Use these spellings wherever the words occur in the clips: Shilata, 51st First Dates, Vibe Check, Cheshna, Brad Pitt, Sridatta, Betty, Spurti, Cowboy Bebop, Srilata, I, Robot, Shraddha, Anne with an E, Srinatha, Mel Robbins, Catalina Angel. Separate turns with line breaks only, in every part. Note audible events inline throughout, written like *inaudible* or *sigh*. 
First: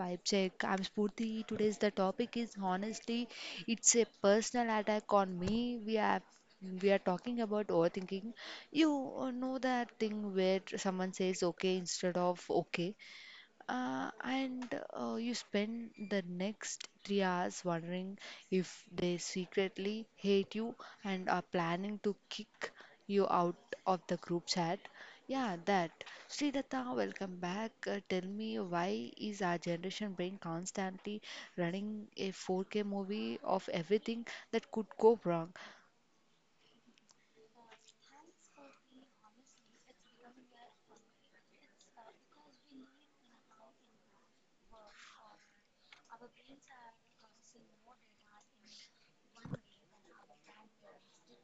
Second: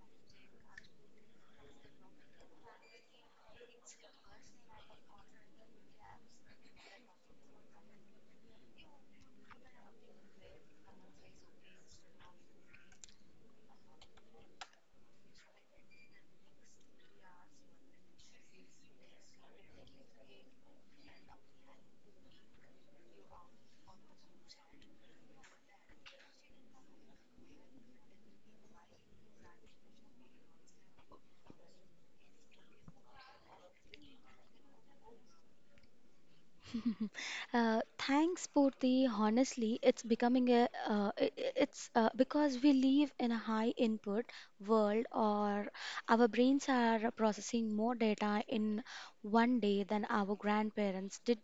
Vibe Check. I'm Spurti. Today's the topic is honestly, it's a personal attack on me. We are talking about overthinking. You know that thing where someone says okay instead of okay and you spend the next 3 hours wondering if they secretly hate you and are planning to kick you out of the group chat. Yeah, that. Sridatta, welcome back. Tell me, why is our generation brain constantly running a 4K movie of everything that could go wrong?
*laughs* Thanks, Purti. Honestly, it's becoming a I- it's because we live in a high input world, or our brains are processing more data in one day than our grandparents did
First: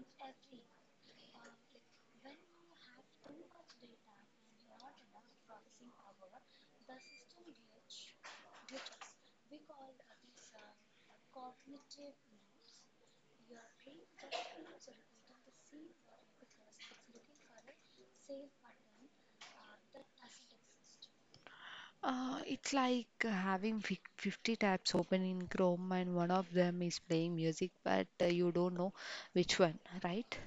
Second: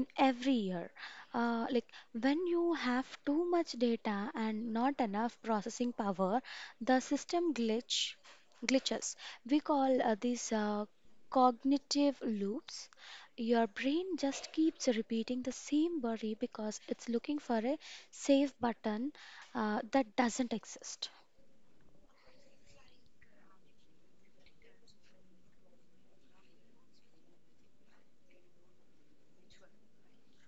in every year. Like when you have too much data and not enough processing power, the system glitches. We call these cognitive loops. Your brain just keeps repeating the same worry because it's looking for a save button that doesn't exist.
It's like having 50 tabs open in Chrome and one of them is playing music, but you don't know which one, right?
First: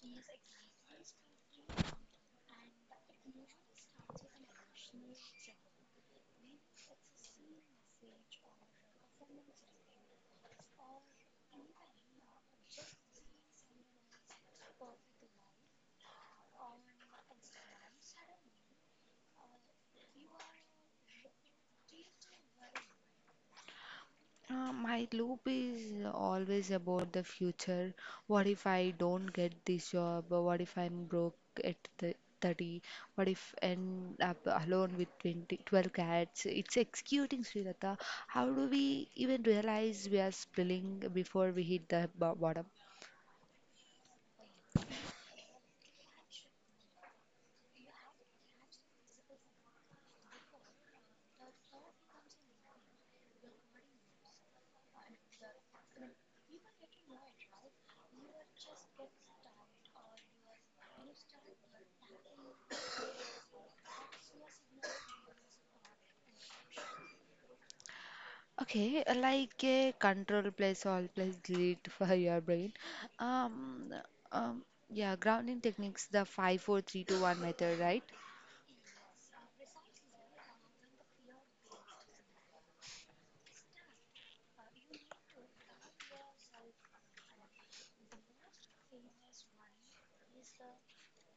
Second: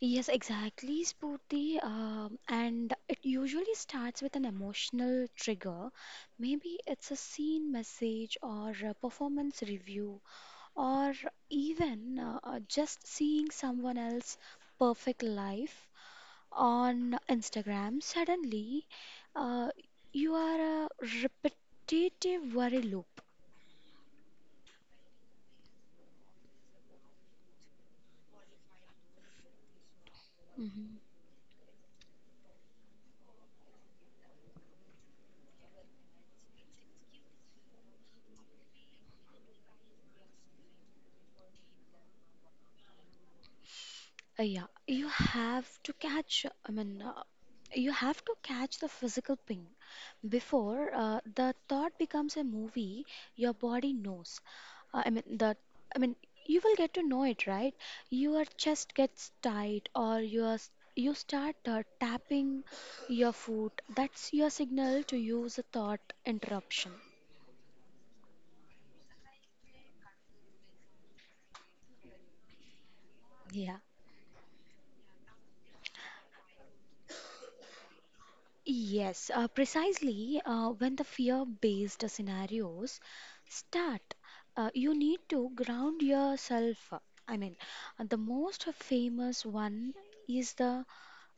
Yes, exactly, Spurti. And it usually starts with an emotional trigger. Maybe it's a scene message or a performance review, or even just seeing someone else's perfect life on Instagram. Suddenly uh, you are a repetitive worry loop.
My loop is always about the future. What if I don't get this job? What if
Mhm.
I'm broke at the 30? What if end up alone with 20, 12 cats? It's executing, Srilata. How do we even realize we are spilling before we hit the bottom?
Yeah, you have to catch, I mean, you have to catch the physical ping. Before the thought becomes a movie, your body knows. Uh, I mean, the, I mean, you will get to know it, right? Your chest gets tight, or you start tapping your foot. That's your signal to use a thought interruption.
Okay, like a control plus all plus delete *laughs* for your brain.
Yeah.
Um, um, yeah, grounding techniques, the five, four, three, two, one method, right?
Yes, precisely. When the fear-based scenarios start, you need to ground yourself. I mean, the most famous one is the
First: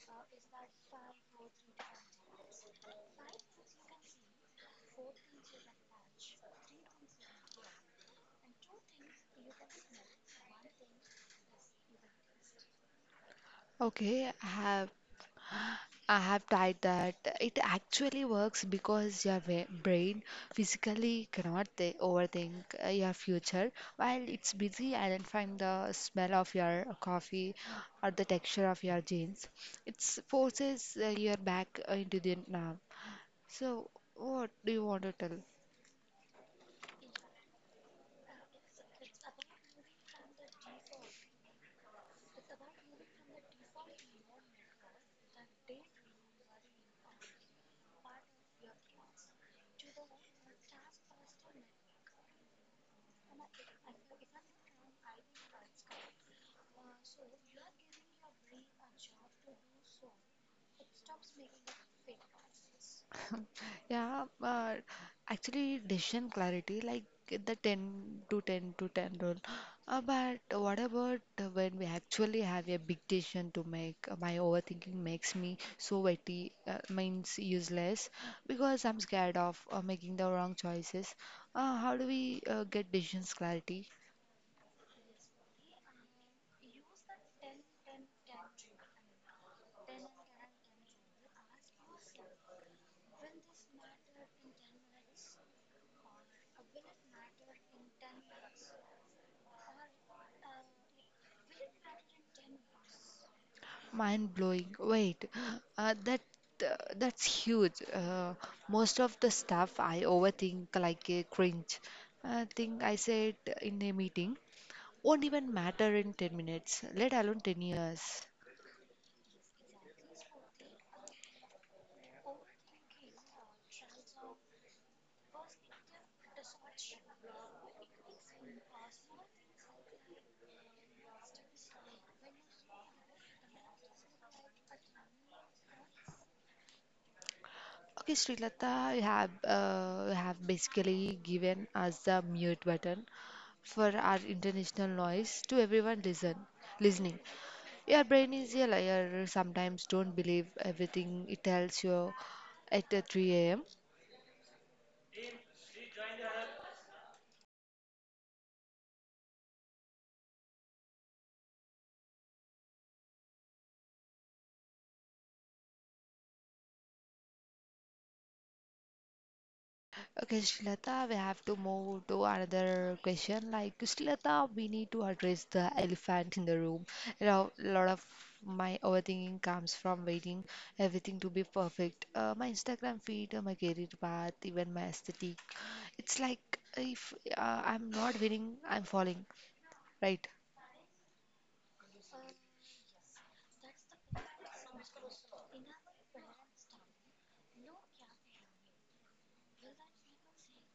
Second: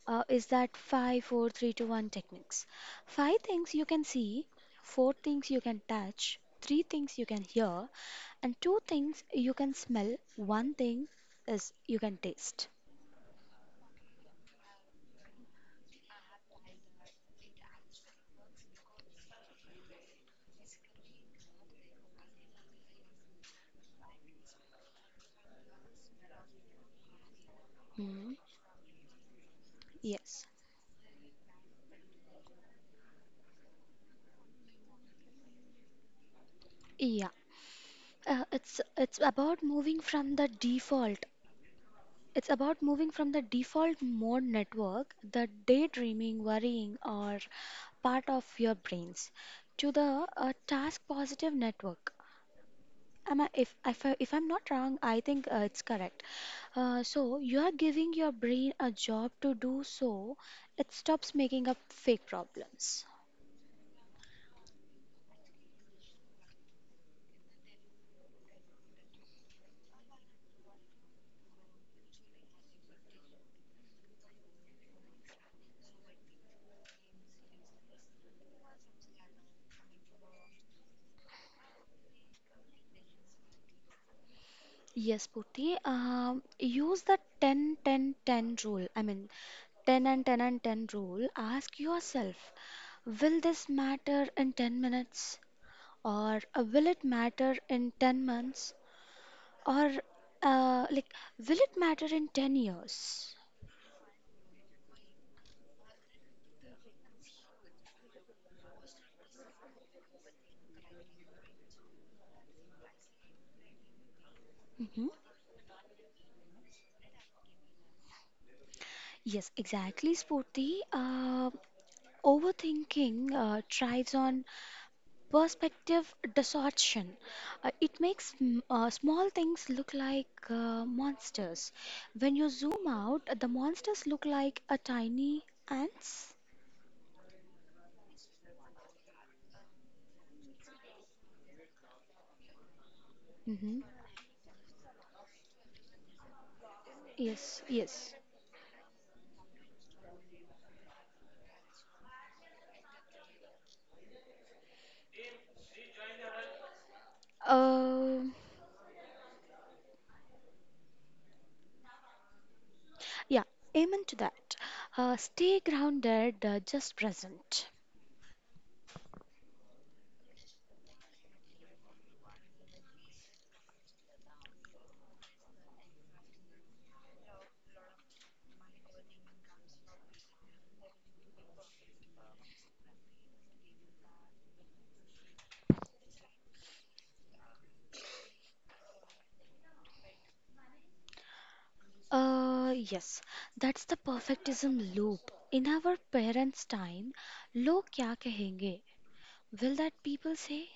is that five, four, three, two, one techniques. Five things you can see, four things you can touch, three things you can hear, and two things you can smell. One thing is you can taste.
Okay, I have tried that. It actually works because your brain physically cannot overthink your future while it's busy identifying the smell of your coffee or the
Hmm.
texture of your jeans. It
Yes.
forces your back into the now. So, what do you want to tell?
Yeah. It's about moving from the default. It's about moving from the default mode network, the daydreaming, worrying, or part of your brains, to the task positive network. Am I, if, I, if I'm not wrong, I think it's correct. So you are giving your brain a job to do so it stops making up fake problems.
Yeah, but actually, decision clarity, like the 10 to 10 to 10 rule. But what about when we actually have a big decision to make? My overthinking makes me so witty, means useless, because I'm scared of making the wrong choices. How do we get decisions clarity?
Yes, Purti. Use the 10, 10, 10 rule. I mean, 10 and 10 and 10 rule. Ask yourself, will this matter in 10 minutes? Or will it matter in 10 months? Or like, will it matter in 10 years?
Mind blowing. Wait, uh, that that's huge. Most of the stuff I overthink, like a cringe thing I said in a meeting,
Hmm.
won't even matter in 10 minutes, let alone 10 years.
Yes, exactly, Spurti. Overthinking thrives on perspective distortion. It makes small things look like monsters. When you zoom out, the monsters look like a tiny ants.
Okay, Srilata, you have basically given us the mute button
Hmm.
for our international noise. To everyone listening.
Yes,
Your
yes.
brain is a liar. Sometimes don't believe everything it tells you at 3 a.m.
Um yeah, amen to that. Stay grounded, just present.
Okay, Shilata, we have to move to another question. Like, Shilata, we need to address the elephant in the room. You know, a lot of my overthinking comes from waiting everything to be perfect. My Instagram feed, my career path, even my aesthetic. It's like, if I'm not winning, I'm falling. Right.
Yes, that's the perfectism loop. In our parents' time, log kya kahenge? Will that people say?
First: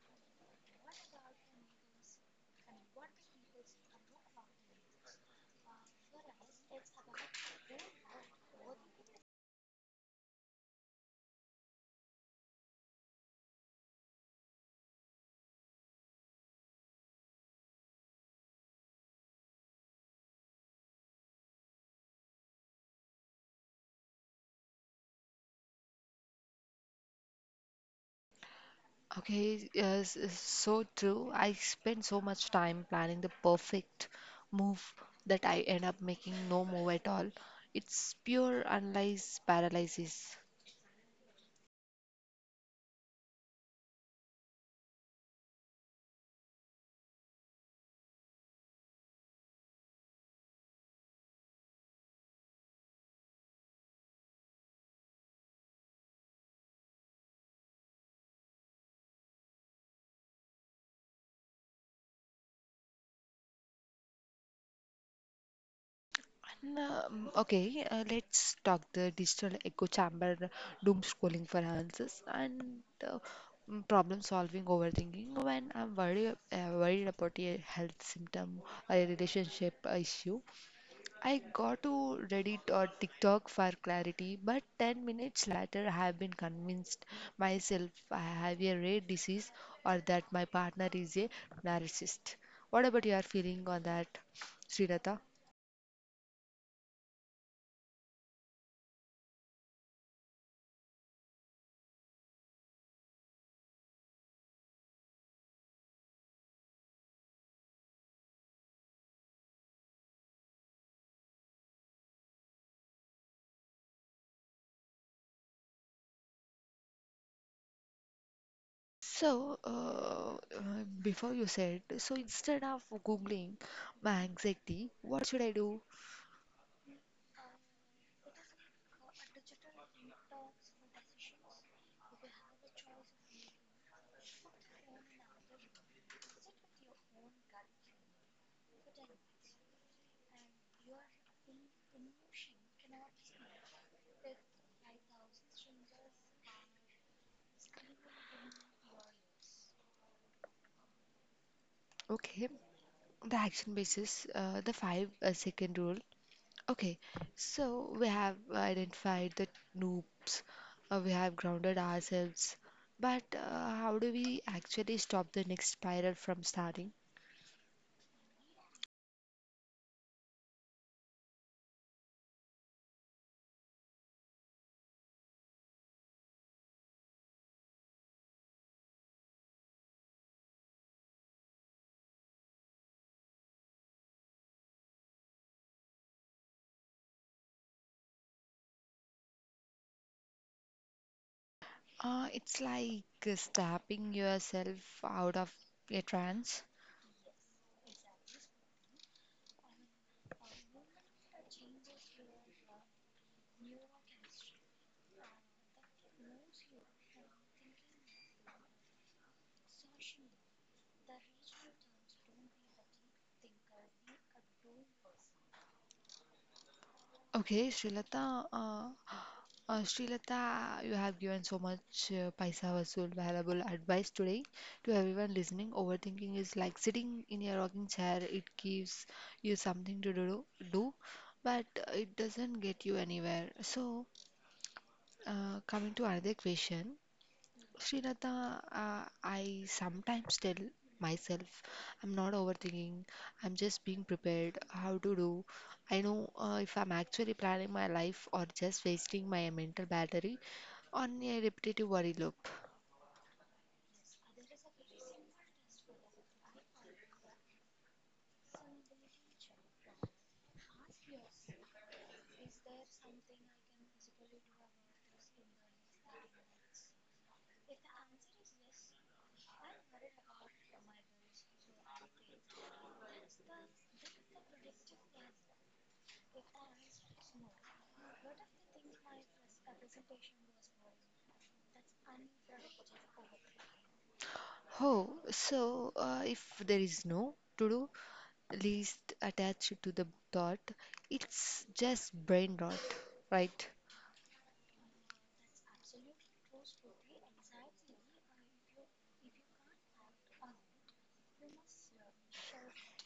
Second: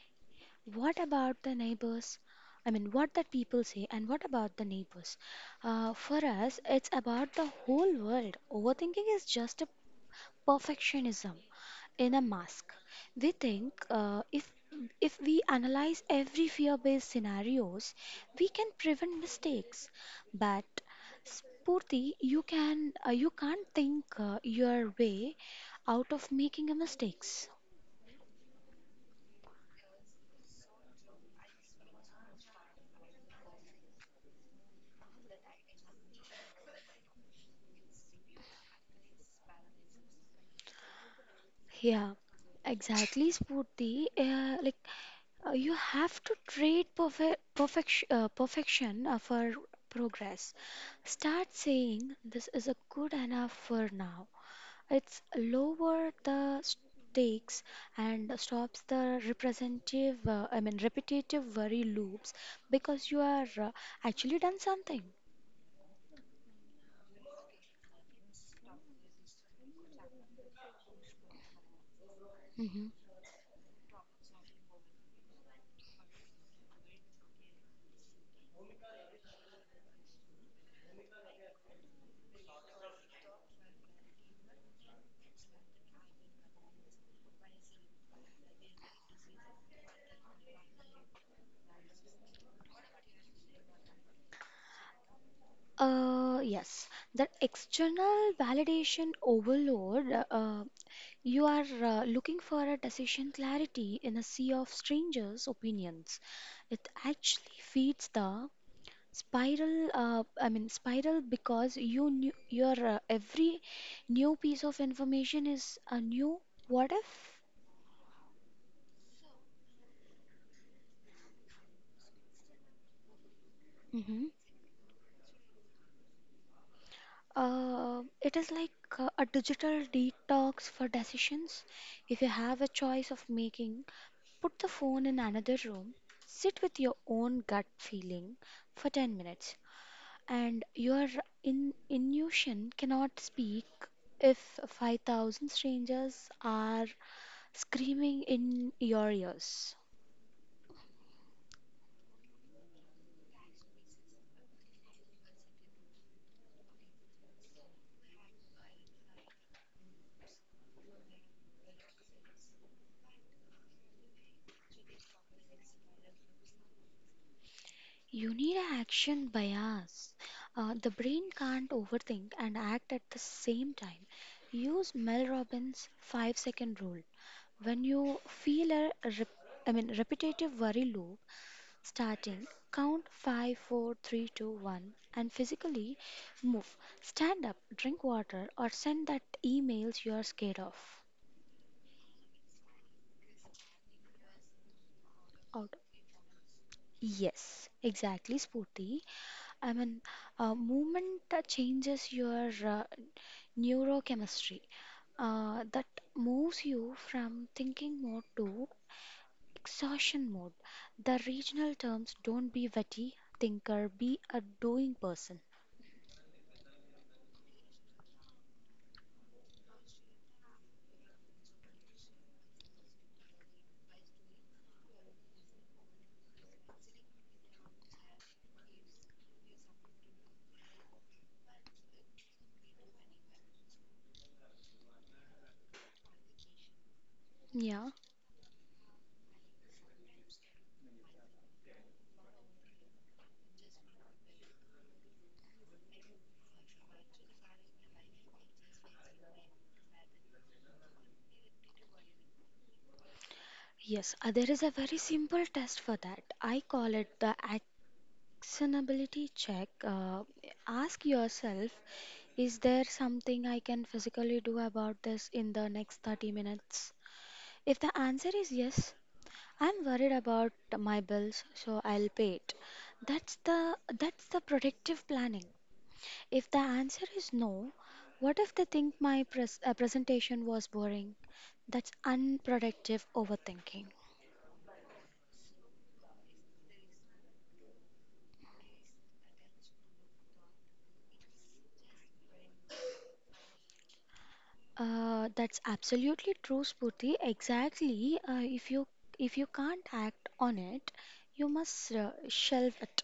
What about the neighbors? I mean, what that people say, and what about the neighbors? For us, it's about the whole world. Overthinking is just a perfectionism in a mask. We think if we analyze every fear-based scenarios, we can prevent mistakes. But Spurti, you can't think your way out of making a mistakes.
Okay, yes, it's so true. I spend so much time planning the perfect move that I end up making no move at all. It's pure analyze paralysis.
Yeah, exactly, Spurti. Like, you have to trade perfection for progress. Start saying this is a good enough for now. It's lower the stakes and stops the representative, I mean, repetitive worry loops because you are actually done something.
And, okay, let's talk the digital echo chamber, doom scrolling for answers, and
Hmm.
uh, problem solving, overthinking. When I'm worried about a health symptom, a relationship issue, I got to Reddit or TikTok for clarity, but 10 minutes later, I have been convinced myself I have a rare disease or that my partner is a narcissist. What about your feeling on that, Srinatha?
Yes, that external validation overload. You are looking for a decision clarity in a sea of strangers' opinions. It actually feeds the spiral. I mean, spiral because you knew your every new piece of information is a new what if.
So, before you said, so instead of Googling
Hmm.
my anxiety, what should I do?
It is like a digital detox for decisions. If you have a choice of making, put the phone in another room, sit with your own gut feeling for 10 minutes. And your in Inusion cannot speak if 5,000 strangers are screaming in your ears.
Okay, the action basis, the five second rule. Okay, so we have identified the noobs, we have grounded ourselves, but how do we actually stop the next spiral from starting?
You need an action bias. The brain can't overthink and act at the same time. Use Mel Robbins' 5 second rule. When you feel a I mean, repetitive worry loop starting, count five, four, three, two, one, and physically move. Stand up, drink water, or send that emails you are scared of.
It's like snapping yourself out of
Out.
a trance.
Yes, exactly, Spooty. I mean, movement changes your neurochemistry. That moves you from thinking mode to exhaustion mode. The regional terms, don't be witty thinker, be a doing person.
Okay, Srilata, you have given so much paisa vasool valuable advice today to everyone listening. Overthinking is like sitting in a rocking chair. It gives you something to do, but it doesn't get you anywhere. So, coming to another question,
Yeah.
Srinatha, I sometimes tell myself I'm not overthinking, I'm just being prepared. How to do I know if I'm actually planning my life or just wasting my mental battery on a repetitive worry loop?
Yes, there is a very simple test for that. I call it the actionability check. Ask yourself, is there something I can physically do about this in the next 30 minutes? If the answer is yes, I'm worried about my bills, so I'll pay it. That's the predictive planning. If the answer is no, what if they think my presentation was boring? That's unproductive overthinking.
Oh, so if there is no to do list attached to the thought, it's just brain rot, right?
That's absolutely true, Spooty. Exactly. If you can't act on it, you must shelve it.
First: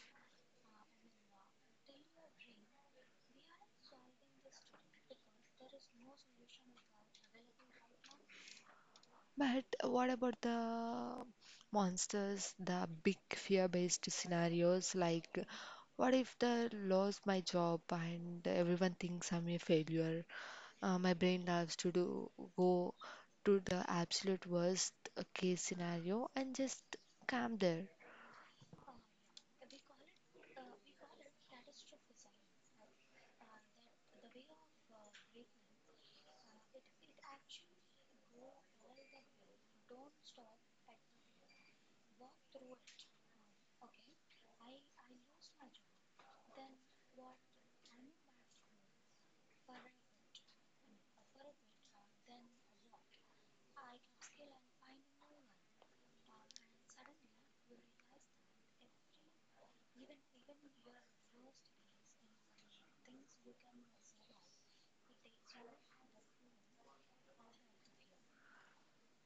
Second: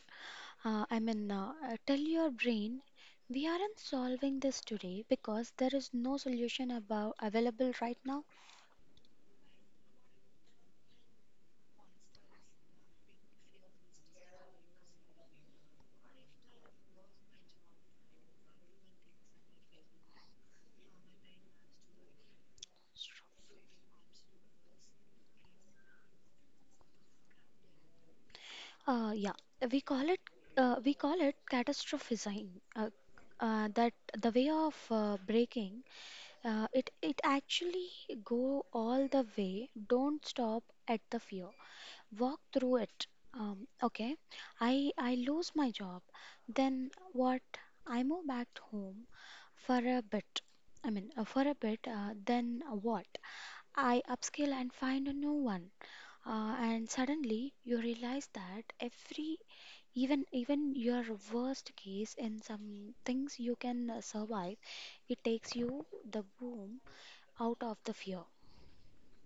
I mean, tell your brain we aren't solving this today because there is no solution about available right now.
But what about the monsters, the big fear-based scenarios? Like, what if the lost my job and everyone thinks I'm a failure? My brain loves to do go to the absolute worst case scenario and just calm there.
Yeah, we call it we call it catastrophizing. Uh, that the way of breaking, it actually go all the way. Don't stop at the fear. Walk through it. Okay, I lose my job. Then what? I move back home for a bit. I mean, for a bit. Then what? I upscale and find a new one. And suddenly you realize that every even even your worst case in some things you can survive, it takes you the boom out of the fear.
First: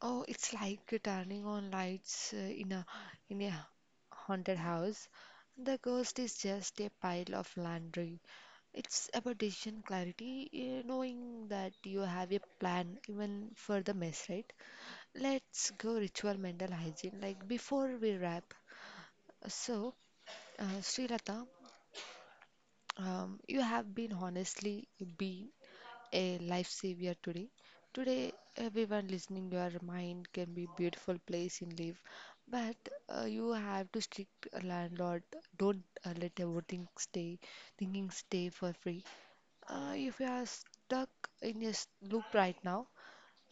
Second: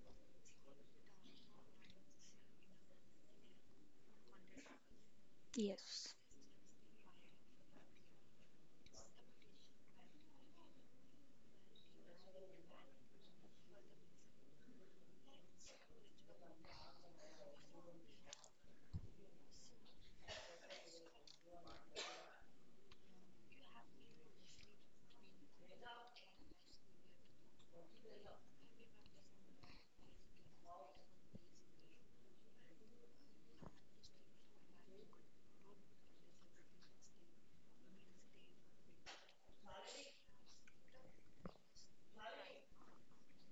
Oh, it's like turning on lights in a in a haunted house. The
Yes.
ghost is just a pile of laundry. It's about decision clarity, knowing that you have a plan even for the mess, right? Let's go ritual mental hygiene. Like, before we wrap, so Srilata, you have been honestly be a lifesaver today. Today, everyone listening, your mind can be beautiful place in life, but you have to strict a landlord. Don't let everything stay, thinking stay for free. If you are stuck in a loop right now,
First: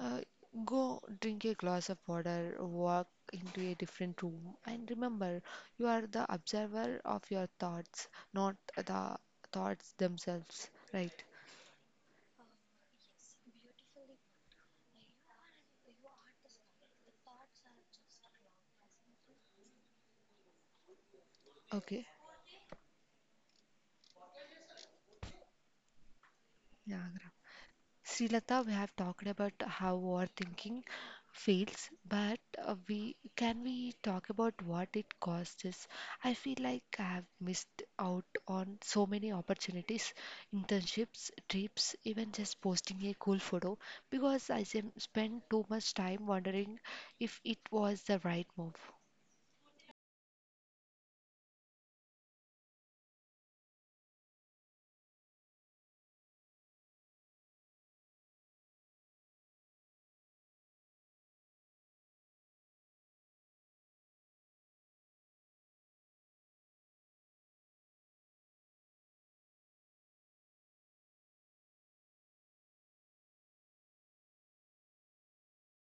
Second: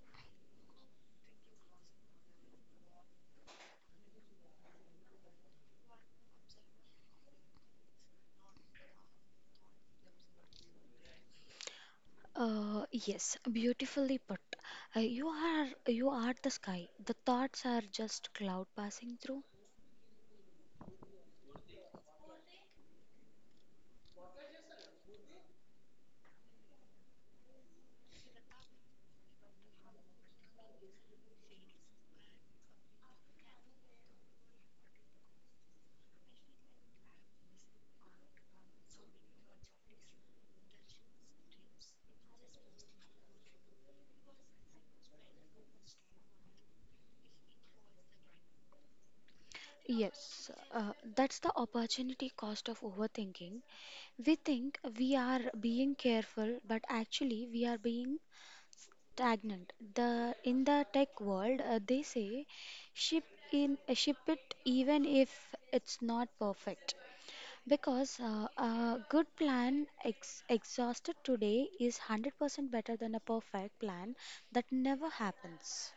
uh, go drink a glass of water, walk into a different room, and remember, you are the observer of your thoughts, not the thoughts themselves, right?
Yes, beautifully put. You are the sky. The thoughts are just cloud passing through.
Okay, yeah, Srilata, we have talked about how overthinking feels, but we can we talk about what it causes? I feel like I have missed out on so many opportunities, internships, trips, even just posting a cool photo because I spent too much time wondering if it was the right move.
Yes, that's the opportunity cost of overthinking. We think we are being careful, but actually we are being stagnant. The in the tech world, they say ship ship it even if it's not perfect. Because a good plan ex exhausted today is 100% better than a perfect plan that never happens.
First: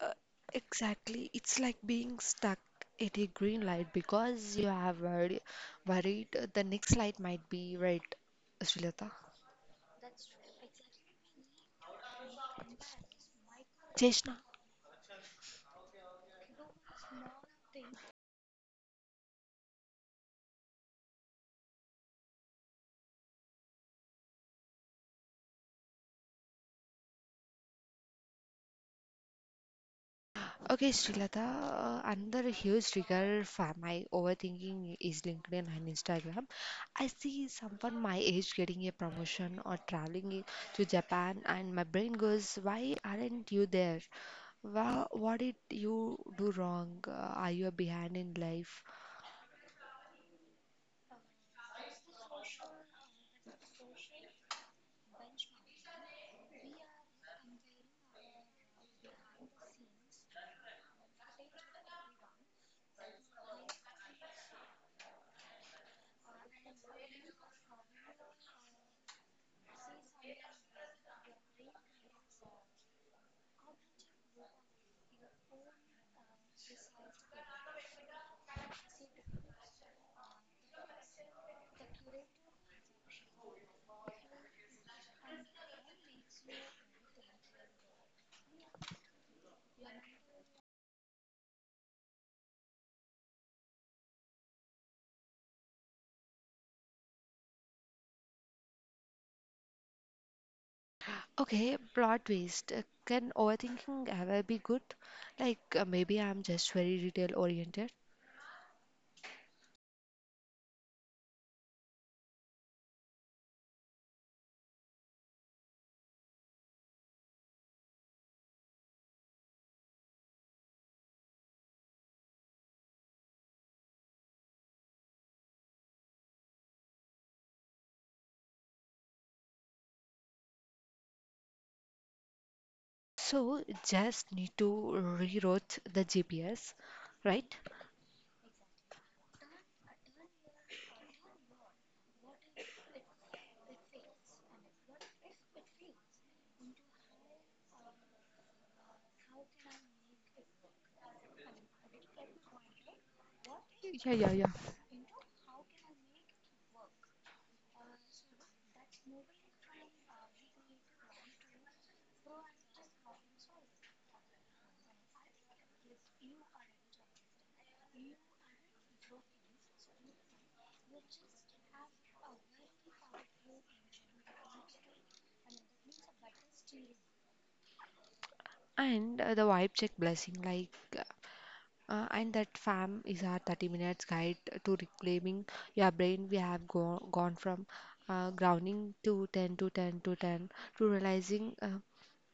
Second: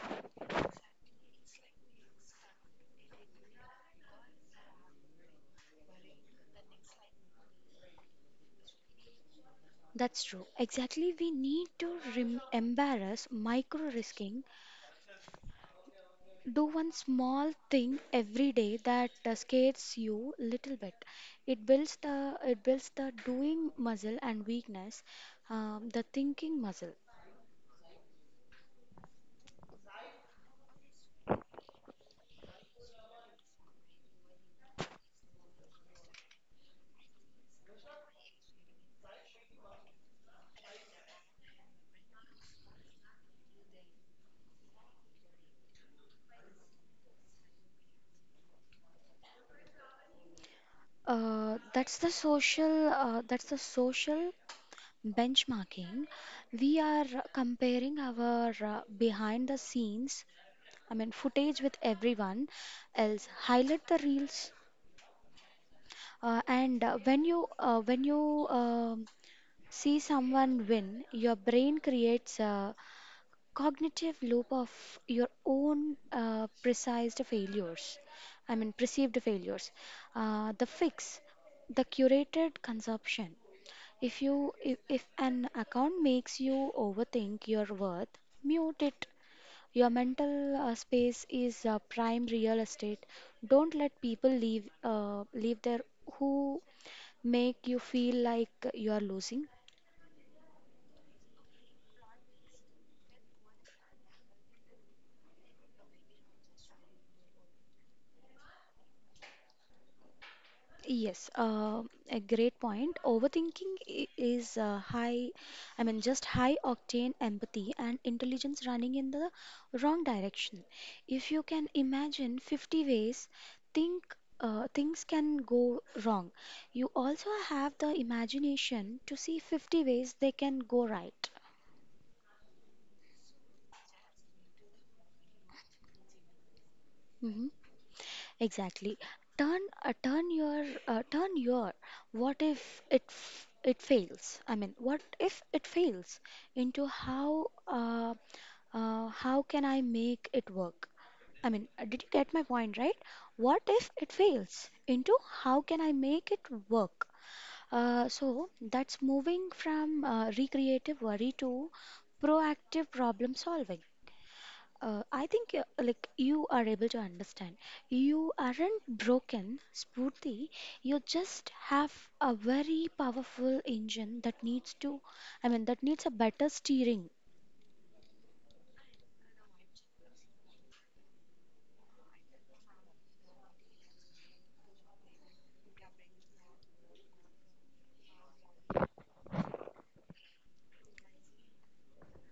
Uh, exactly. It's like being stuck at a green light because you have worried, the next light might be red. Srilata.
That's true. Exactly, we need to rem embarrass micro
Cheshna.
risking. Do one small thing every day that scares you little bit. It builds the doing muscle and weakness, the thinking muscle.
Okay, Srilata, another huge trigger for my overthinking is LinkedIn and Instagram. I see someone my age getting a promotion or traveling to Japan, and my brain goes, why aren't you there? Well, what did you do wrong? Are you behind in life?
That's the social benchmarking. We are comparing our behind the scenes, I mean, footage with everyone else. Highlight the reels, and when you see someone win. Your brain creates a cognitive loop of your own precised failures. I mean, perceived failures. The fix, the curated consumption. If an account makes you overthink your worth, mute it. Your mental space is prime real estate. Don't let people leave there who make you feel like you are losing.
Okay, plot twist. Can overthinking ever be good? Like, maybe I'm just very detail oriented.
Yes, a great point. Overthinking is high, I mean, just high octane empathy and intelligence running in the wrong direction. If you can imagine 50 ways, think things can go wrong. You also have the imagination to see 50 ways they can go right.
So just need to rewrote the GPS,
Mm-hmm.
right?
Exactly. Turn your what if it it fails? I mean, what if it fails into how can I make it work? I mean, did you get my point, right? What if it
Yeah, yeah, yeah.
fails into how can I make it work? So that's moving from recreative worry to proactive problem solving. I think like you are able to understand. You aren't broken, Spurti. You just have a very powerful engine that I mean, that needs a better steering.
And the vibe check blessing, like, and that, fam, is our 30 minutes guide to reclaiming your brain. We have go gone from grounding to 10 to 10 to 10 to realizing uh,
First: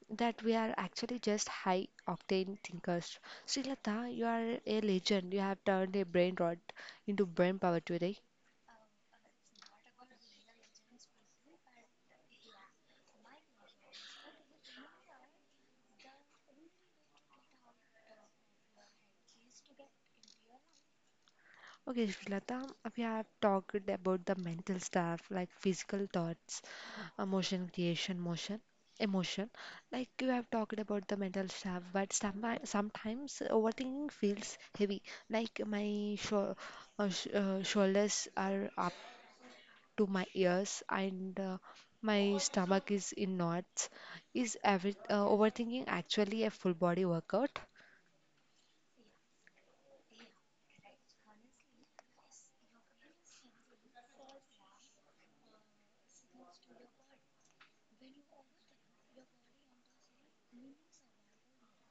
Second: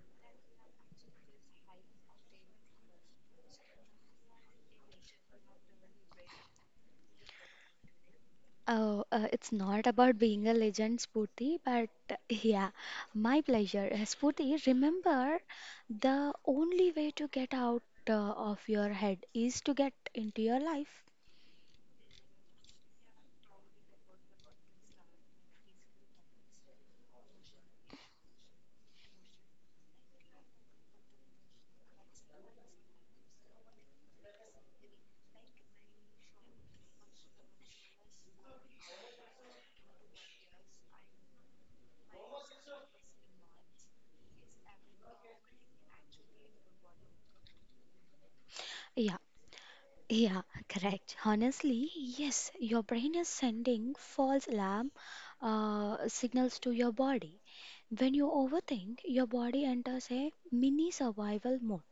that we are actually just high octane thinkers. Srilata, you are a legend. You have turned a brain rot into brain power today.
It's not about being a legend, Spurti, but *laughs* yeah, my pleasure. Spurti, remember the only way to get out of your head is to get into your life.
Okay, Srilata, we have talked about the mental stuff like physical thoughts, emotion creation, motion, emotion. Like, you have talked about the mental stuff, but sometimes overthinking feels heavy. Like, my shoulders are up to my ears and my stomach is in knots. Is every overthinking actually a full body workout?
Yeah, yeah, correct. Honestly, yes, your brain is sending false alarm signals to your body. When you overthink, your body enters a mini survival mode.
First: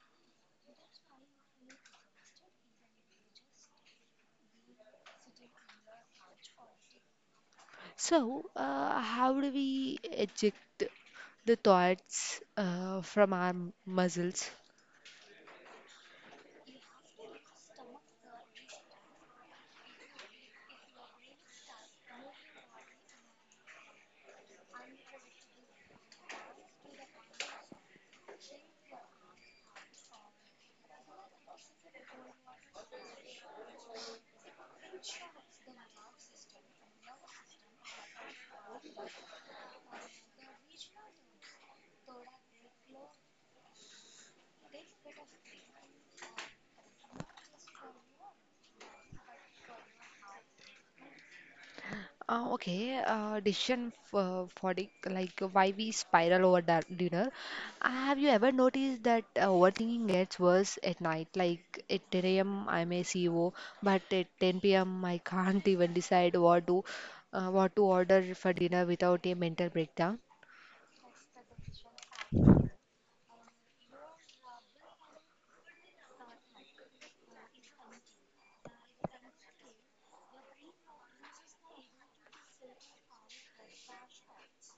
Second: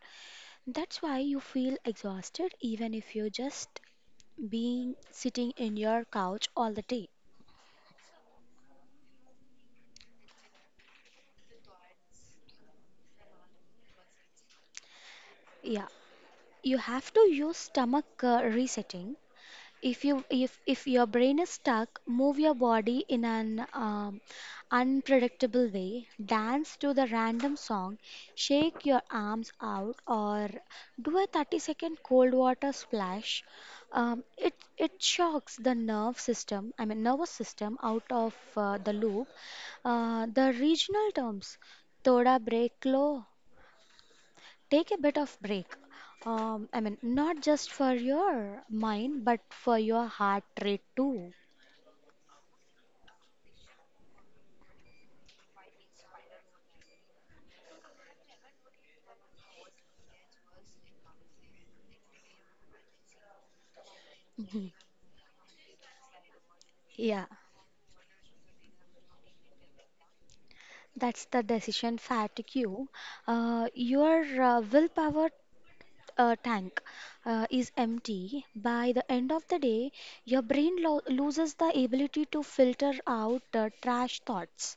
That's why you feel exhausted even if you're just being sitting in your couch all the day.
So, how do we eject the thoughts from our muscles?
Yeah, you have to use stomach resetting. If your brain is stuck, move your body in an unpredictable way. Dance to the random song, shake your arms out, or do a 30-second cold water splash. It shocks the nerve system, I mean, nervous system, out of the loop. The regional terms, thoda break lo, take a bit of break, I mean, not just for your mind but for your heart rate too. *laughs*
Okay, decision fatigue, like, why we spiral over dinner. Have you ever noticed that overthinking gets worse at night? Like, at 10 a.m. I'm a CEO, but at
Mhm.
10 p.m. *laughs* I can't even decide what to
Yeah,
uh, what to order for dinner without a mental breakdown.
that's the decision fatigue. Your willpower tank is empty by the end of the day. Your brain loses the ability to filter out trash thoughts.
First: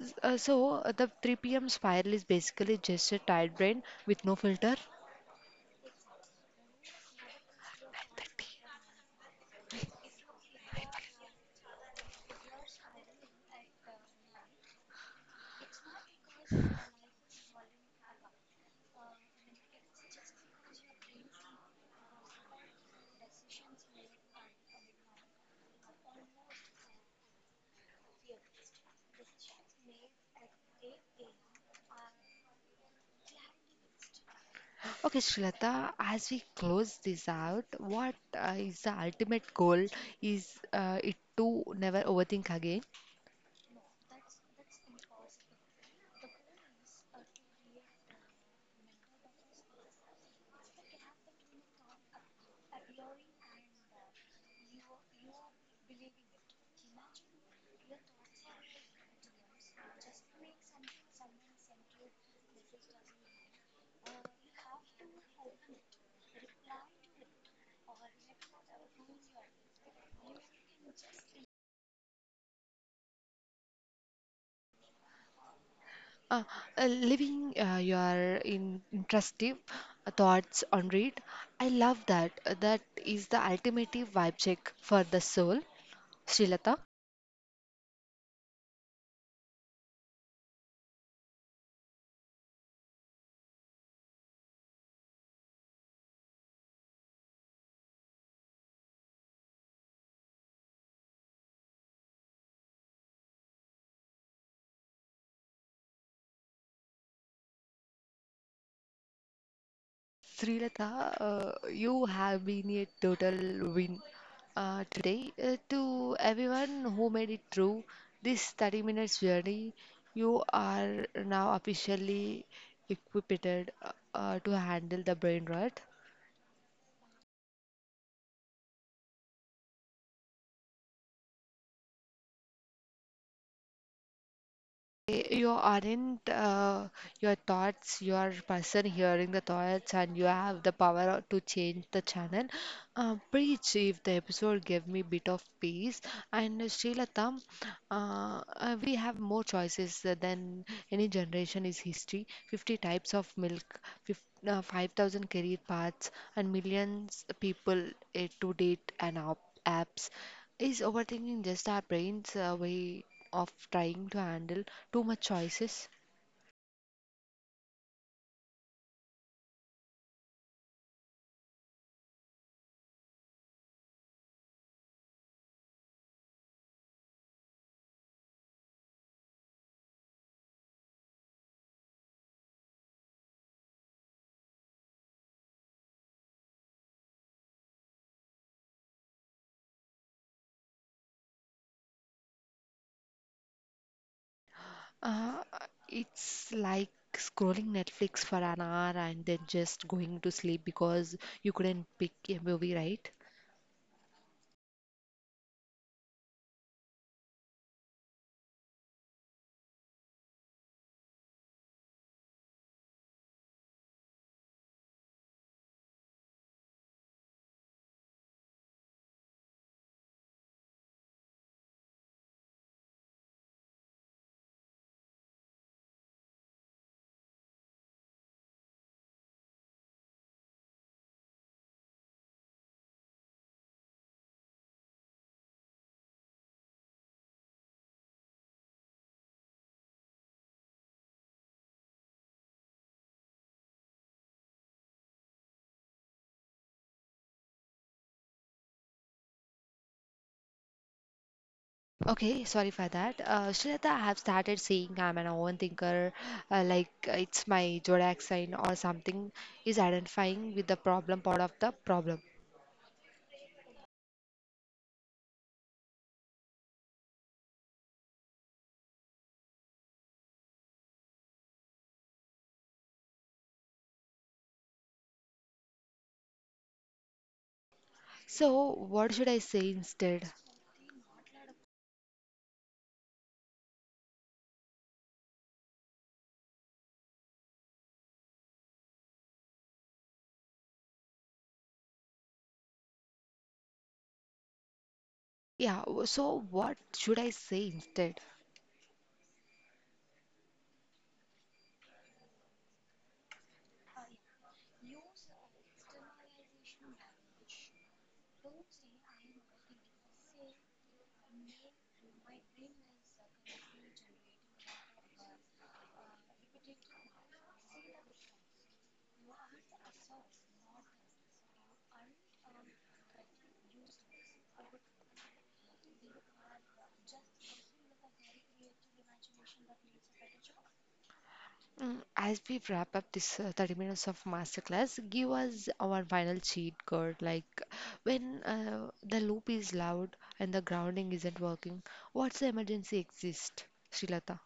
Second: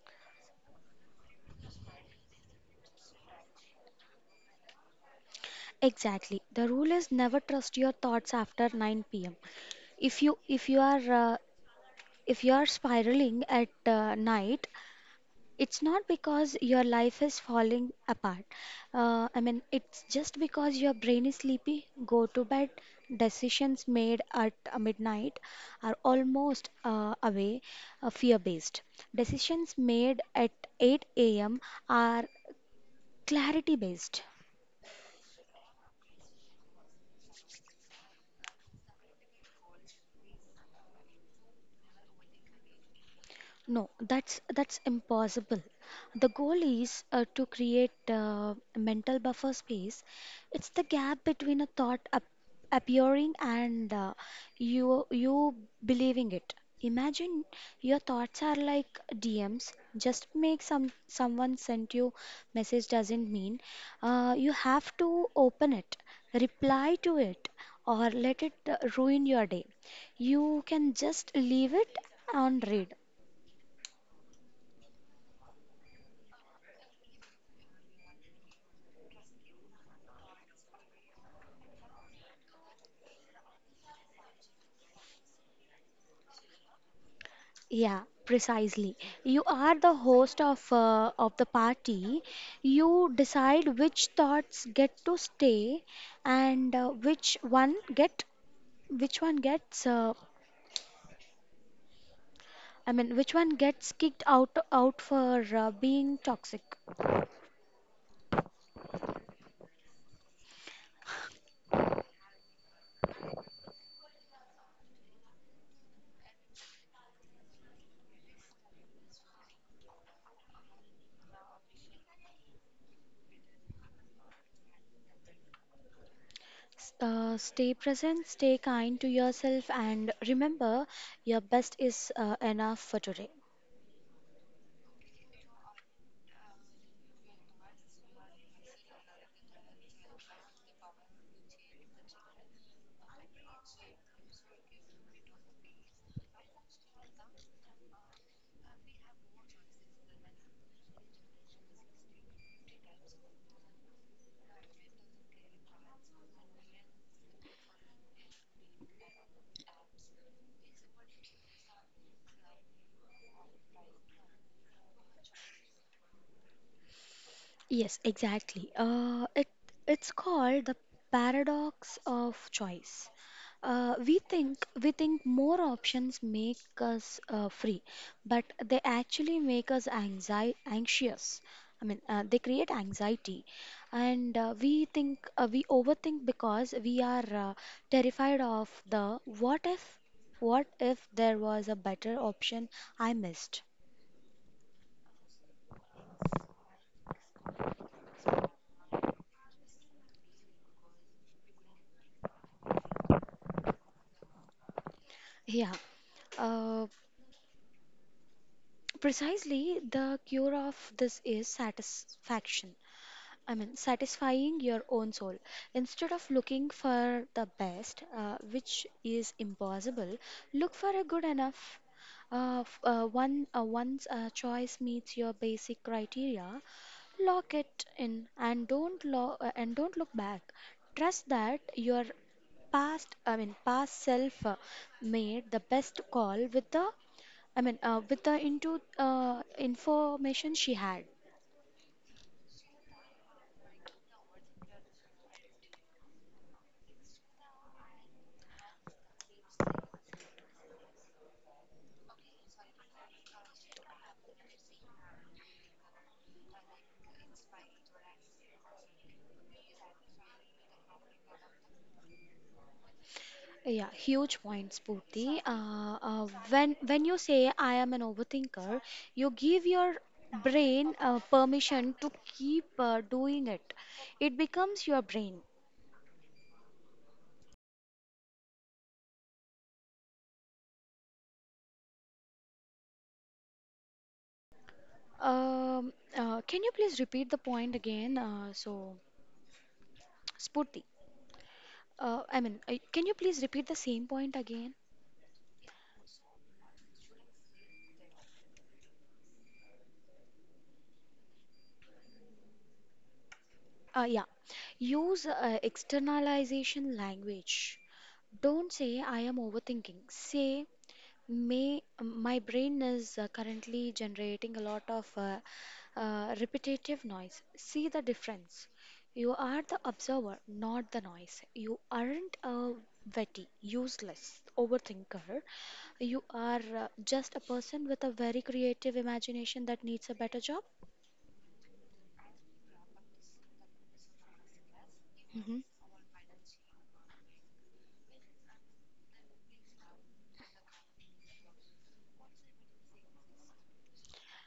So the 3 p.m. spiral is basically just a tired brain with no filter.
Exactly, the rule is never trust your thoughts after 9 p.m. if you if you are uh, If you're spiraling at night, it's not because your life is falling apart. I mean, it's just because your brain is sleepy. Go to bed. Decisions made at midnight are almost away, fear-based. Decisions made at 8 a.m. are clarity-based.
Okay, Shilata, as we close this out, what is the ultimate goal? Is it to never overthink again?
No, that's impossible. The goal is to create a mental buffer space. It's the gap between a thought ap appearing and you believing it. Imagine your thoughts are like DMs. Just make someone sent you message doesn't mean you have to open it, reply to it, or let it ruin your day. You can just leave it on read.
Uh, Living your in intrusive thoughts on read. I love that. That is the ultimate vibe check for the soul. Shilata.
Yeah, precisely. You are the host of the party. You decide which thoughts get to stay and which one gets uh, which one gets kicked out for being toxic.
Srilata, you have been a total win today. To everyone who made it through this 30 minutes journey, you are now officially equipped to handle the brain rot.
Stay present, stay kind to yourself, and remember your best is enough for today.
You aren't your thoughts, you are person hearing the thoughts, and you have the power to change the channel. Preach if the episode gave me bit of peace. And Srilatham, we have more choices than any generation is history. 50 types of milk, fif 5,000 career paths, and millions people to date and op apps. Is overthinking just our brain's way of trying to handle too much choices?
Yes, exactly. It's called the paradox of choice. We think more options make us free, but they actually make us anxious. They create anxiety, and we overthink because we are terrified of the what if there was a better option I missed.
Uh, it's like scrolling Netflix for an hour and then just going to sleep because you couldn't pick a movie, right?
Yeah. Uh, Precisely, the cure of this is satisfaction. I mean, satisfying your own soul. Instead of looking for the best, which is impossible, look for a good enough. Once a choice meets your basic criteria, lock it in and don't look back. Trust that your past self made the best call with with the into information she had.
Okay, sorry for that. Shraddha, I have started saying I'm an overthinker, like, it's my zodiac sign or something. Is identifying with the problem part of the problem?
Yeah, huge point, Spooty. When you say I am an overthinker, you give your brain permission to keep doing it. It becomes your brain.
So, what should I say instead?
Can you please repeat the point again? So, Spooty, can you please repeat the same point again?
Yeah, so what should I say instead?
Yeah, use externalization language. Don't say I am overthinking. Say May, my brain is currently generating a lot of repetitive noise. See the difference. You are the observer, not the noise. You aren't a witty, useless overthinker. You are just a person with a very creative imagination that needs a better job.
As we wrap up this 30 minutes of masterclass, give
Mm-hmm.
us our final cheat code. Like, when the loop is loud and the grounding isn't working, what's the emergency exist, Srilata?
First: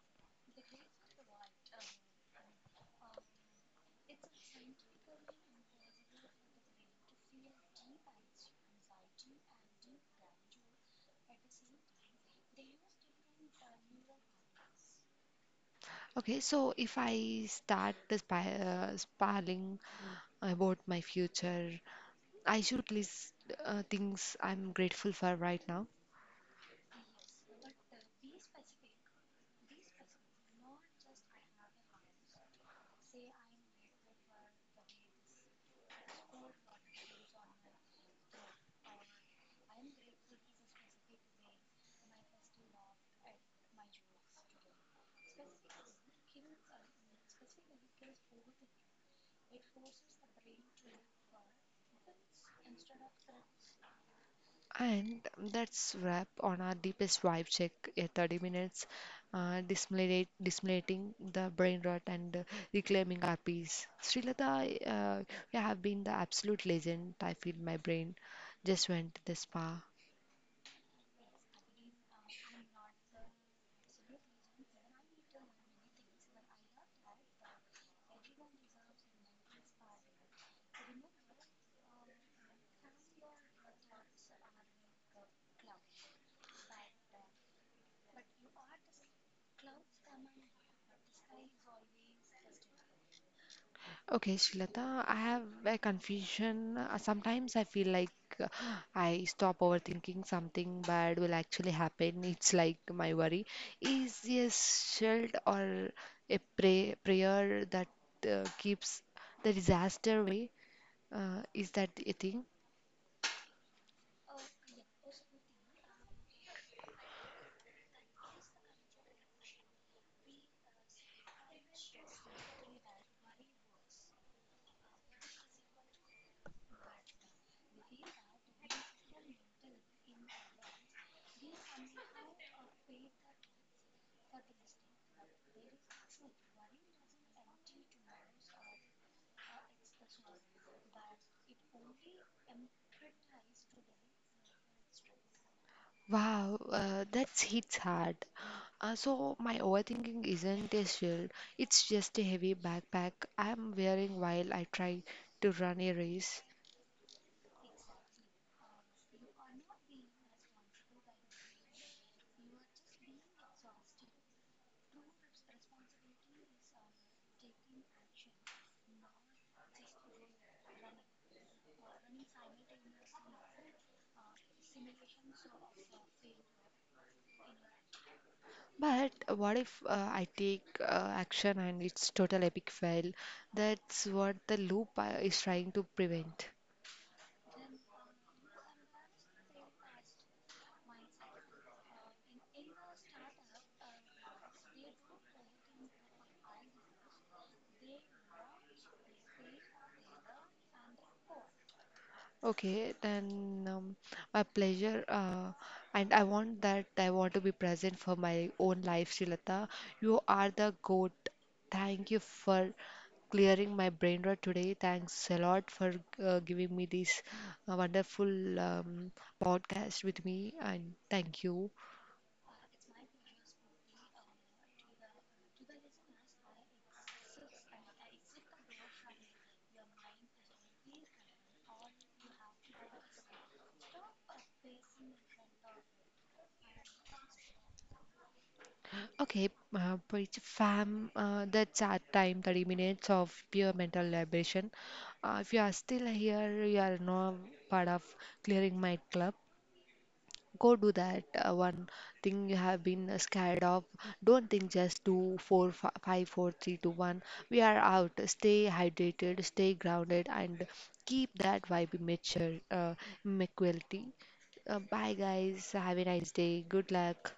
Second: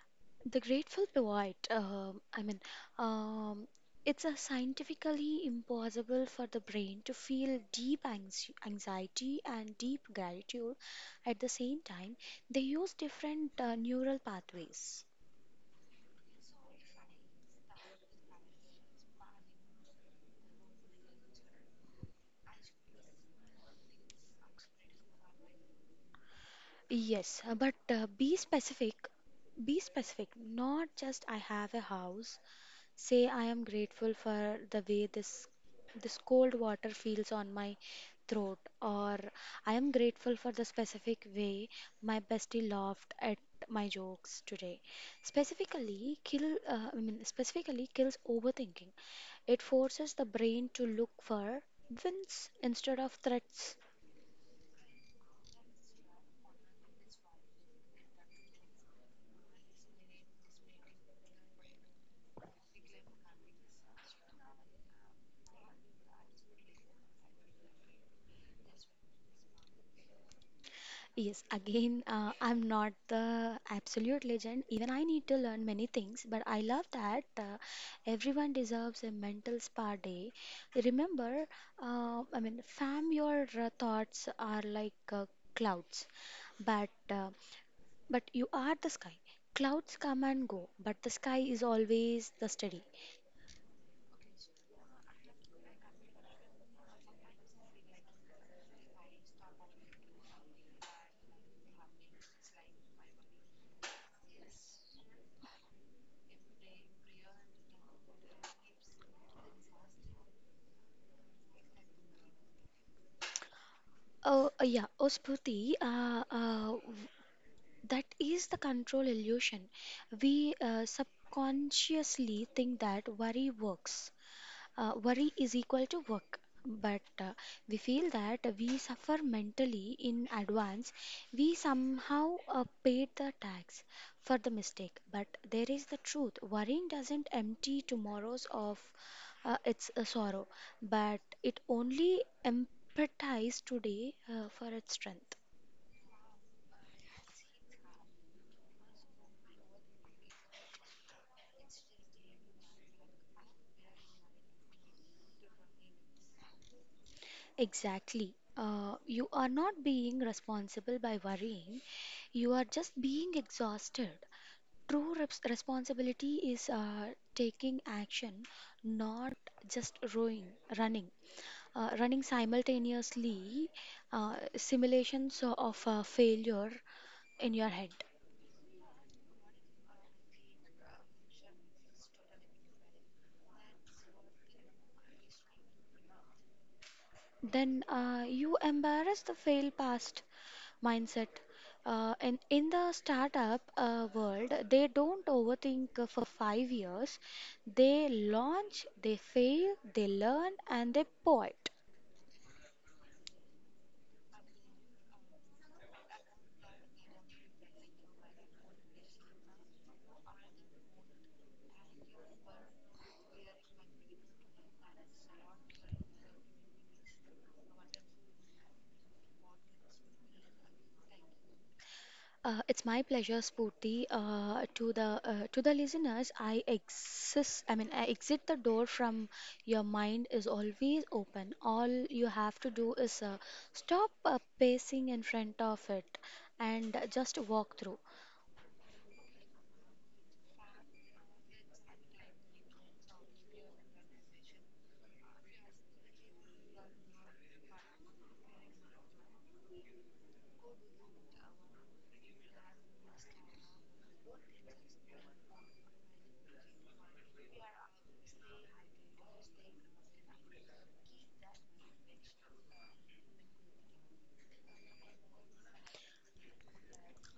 The Grateful Pivot, um, it's a scientifically impossible for the brain to feel anxiety and deep gratitude at the same time. They use different neural pathways.
Okay, so if I start spiraling about my future, I should list things I'm grateful for right now.
Yes, but be specific. Be specific, not just I have a house. Say, I am grateful for the way this cold water feels on my throat, or I am grateful for the specific way my bestie laughed at my jokes today. Specifically kills overthinking. It forces the brain to look for wins instead of threats.
And that's wrap on our deepest vibe check at 30 minutes, disseminating the brain rot and reclaiming our peace. Srilata, you have been the absolute legend. I feel my brain just went to the spa.
Yes, again, I'm not the absolute legend. Even I need to learn many things, but I love that everyone deserves a mental spa day. Remember, fam, your thoughts are like clouds, but uh, but you are the sky. Clouds come and go, but the sky is always the steady.
Okay, Shilata, I have a confusion. Sometimes I feel like, uh, I stop overthinking something bad will actually happen. *laughs* It's like my worry is a shield or a prayer that keeps the disaster away. Is that a thing?
Oh, yeah. Oh, Spruti, that is the control illusion. We subconsciously think that worry works. Worry is equal to work. But we feel that we suffer mentally in advance. We somehow paid the tax for the mistake. But there is the truth. Worrying doesn't empty tomorrow's of its sorrow, but it only empathize today for its strength.
Wow, that hits hard. So my overthinking isn't a shield. It's just a heavy backpack I'm wearing while I try to run a race.
Exactly. You are not being responsible by worrying. You are just being exhausted. True reps responsibility is taking action, not just rowing, running. Running simultaneously, simulations of failure in your head.
But what if I take action and it's total epic fail? That's what the loop is trying to prevent.
Then you embarrass the fail past mindset. And in the startup world, they don't overthink for 5 years. They launch, they fail, they learn, and they pivot.
Okay, then, my pleasure, and I want to be present for my own life, Srilata. You are the goat. Thank you for clearing my brain rot today. Thanks a lot for giving me this wonderful podcast with me, and thank you.
It's my pleasure, Spooty. To the listeners, I exist. I mean, I exit the door from your mind is always open. All you have to do is stop pacing in front of it and just walk through.
Okay, but it's, fam, that's our time, 30 minutes of pure mental liberation. If you are still here, you are not part of clearing my club. Go do that one thing you have been scared of. Don't think, just do four, five, four, three, two, one. We are out. Stay hydrated, stay grounded, and keep that vibe mature, equality. Bye, guys. Have a nice day. Good luck.